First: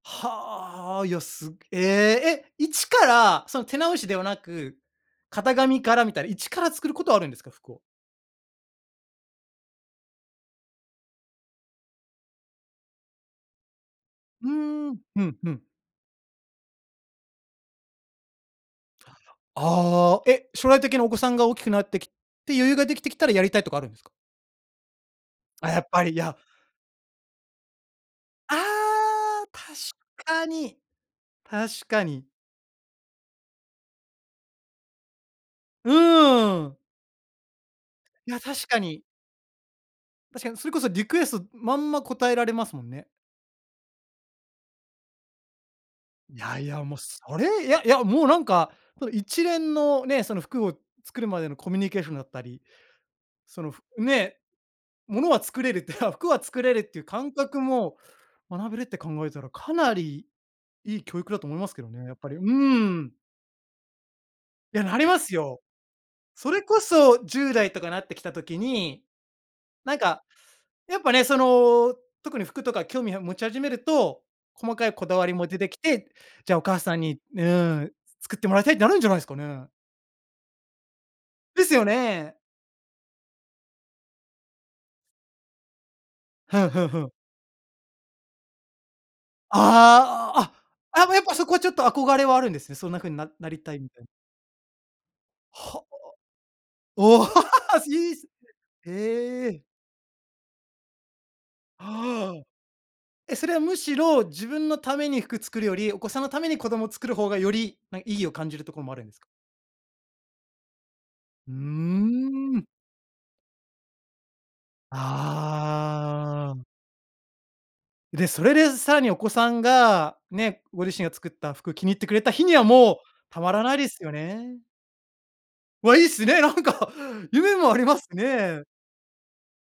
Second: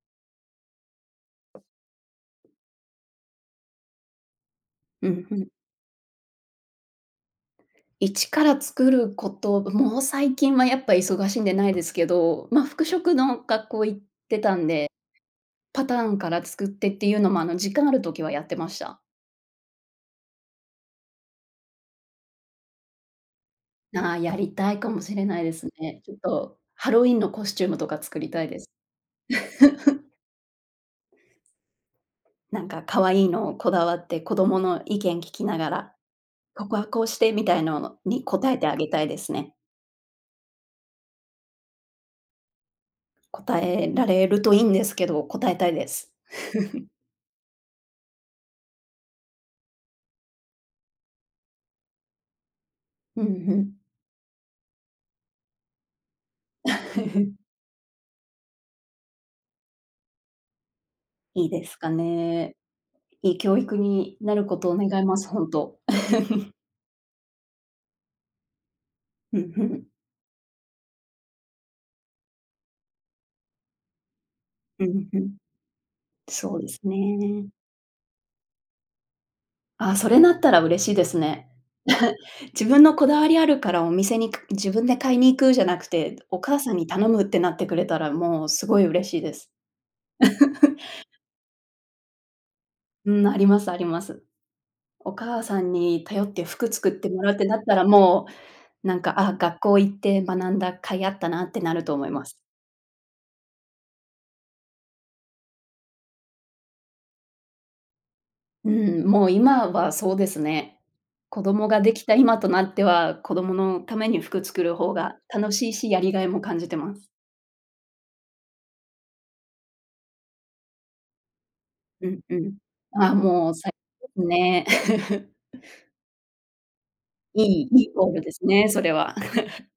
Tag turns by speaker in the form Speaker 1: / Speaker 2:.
Speaker 1: はあ。いや、すええ、え、一から、その手直しではなく、
Speaker 2: うん、ふん。
Speaker 1: 型紙からみたいな一から作ることはあるんですか？服を。
Speaker 2: 一から作ること、もう最近はやっぱ忙しいんでないですけど、ま、服飾の学校行って
Speaker 1: ふ
Speaker 2: たんで。
Speaker 1: ーん。ふんふん。
Speaker 2: パターンから作ってっていうのも、あの、時間ある時はやってました。
Speaker 1: ああ、え、将来的にお子さんが大きくなってきて余裕が出来てきたらやりたいとかあるんですか？
Speaker 2: ああ、やりたいかもしれないです
Speaker 1: あ、やっ
Speaker 2: ね。
Speaker 1: ぱ
Speaker 2: ちょ
Speaker 1: り、
Speaker 2: っ
Speaker 1: や
Speaker 2: とハロウィンのコスチュームとか作りたい
Speaker 1: あ
Speaker 2: です。
Speaker 1: あ、確 かに、確かに。
Speaker 2: なんか可愛いのをこだわって、子どもの意見聞きなが
Speaker 1: う
Speaker 2: ら、「こ
Speaker 1: ーん。
Speaker 2: こはこうして」みたいのに、
Speaker 1: いや、
Speaker 2: 答え
Speaker 1: 確
Speaker 2: てあ
Speaker 1: か
Speaker 2: げた
Speaker 1: に。
Speaker 2: いですね。
Speaker 1: 確かにそれこそリクエストまんま答えられますもんね。
Speaker 2: 答えられるといいんですけど、答えたいです。
Speaker 1: いやいや もうそれいやいや、もうなんか、この一連のね、その服を作るまでのコミュニケーションだったり、
Speaker 2: うん、ふ
Speaker 1: その
Speaker 2: ん。
Speaker 1: ふね、ものは作れるって 服は作れるっていう感 覚も学べるって考えたら、かなり良い教育だ
Speaker 2: い
Speaker 1: と
Speaker 2: い
Speaker 1: 思い
Speaker 2: で
Speaker 1: ます
Speaker 2: す
Speaker 1: け
Speaker 2: か
Speaker 1: どね、やっぱり。うー
Speaker 2: ね。
Speaker 1: ん。
Speaker 2: いい教育になることを
Speaker 1: いや、
Speaker 2: 願
Speaker 1: な
Speaker 2: い
Speaker 1: り
Speaker 2: ま
Speaker 1: ま
Speaker 2: す。
Speaker 1: す
Speaker 2: ほん
Speaker 1: よ。
Speaker 2: と。
Speaker 1: そ れこそ10代とかなってきた時に、
Speaker 2: ふんふん。
Speaker 1: なんかやっぱね、その、特に服とか興味は持ち始めると、細
Speaker 2: う
Speaker 1: かいこ
Speaker 2: ん
Speaker 1: だ
Speaker 2: う
Speaker 1: わり
Speaker 2: ん。
Speaker 1: も出てきて、じゃ
Speaker 2: そ
Speaker 1: あ
Speaker 2: う
Speaker 1: お
Speaker 2: です
Speaker 1: 母さんに、う
Speaker 2: ね。
Speaker 1: ーん、作ってもらいたいってなるんじゃないすかね。
Speaker 2: あ、それなったら嬉しいですね。
Speaker 1: ですよ ね。
Speaker 2: 自分のこだわりあるからお店にか自分で買いに行くじゃなくて、お
Speaker 1: ふ
Speaker 2: 母
Speaker 1: ん
Speaker 2: さん
Speaker 1: ふ
Speaker 2: に
Speaker 1: んふ
Speaker 2: 頼
Speaker 1: ん。
Speaker 2: むってなってくれたら、もうすごい嬉しいです。
Speaker 1: ああ、ああ、やっぱそこはちょっと憧れはあるんですね。そんな風に、
Speaker 2: うん、
Speaker 1: な
Speaker 2: あり
Speaker 1: な
Speaker 2: ま
Speaker 1: り
Speaker 2: す
Speaker 1: た
Speaker 2: あ
Speaker 1: い
Speaker 2: り
Speaker 1: みた
Speaker 2: ま
Speaker 1: い
Speaker 2: す。お母さん
Speaker 1: はあ。
Speaker 2: に頼って服作っても
Speaker 1: お、
Speaker 2: らうってなったら、
Speaker 1: いい
Speaker 2: も
Speaker 1: す [unintelligible]
Speaker 2: う、なんか、あ、
Speaker 1: へ
Speaker 2: 学
Speaker 1: え。
Speaker 2: 校行って学んだ甲斐あったなってなると思います。
Speaker 1: ああ。え、それはむしろ、自分のために服作るより、お子さんのために子ども作る方がより、ま、意義を感じる
Speaker 2: う
Speaker 1: ところもあるん
Speaker 2: ん、
Speaker 1: です
Speaker 2: も
Speaker 1: か？
Speaker 2: う今はそうですね。子
Speaker 1: う
Speaker 2: 供が出来た今と
Speaker 1: ー
Speaker 2: な
Speaker 1: ん。
Speaker 2: っては、子どものために服作る方が楽しいし、やりがいも
Speaker 1: あ
Speaker 2: 感
Speaker 1: あ。
Speaker 2: じてます。
Speaker 1: で、それでさらにお子さんが、ね、ご自身が作った服気に入っ
Speaker 2: う
Speaker 1: てく
Speaker 2: ん
Speaker 1: れた
Speaker 2: う
Speaker 1: 日に
Speaker 2: ん。
Speaker 1: はもう、
Speaker 2: ああ、
Speaker 1: たま
Speaker 2: もう
Speaker 1: ら
Speaker 2: さい
Speaker 1: ないですよ
Speaker 2: [unintelligible]
Speaker 1: ね。
Speaker 2: ね。
Speaker 1: わ、いいっすね。なんか、
Speaker 2: い
Speaker 1: 夢
Speaker 2: い
Speaker 1: もあ
Speaker 2: い
Speaker 1: り
Speaker 2: い
Speaker 1: ます
Speaker 2: ゴールです
Speaker 1: ね。
Speaker 2: ね、それは。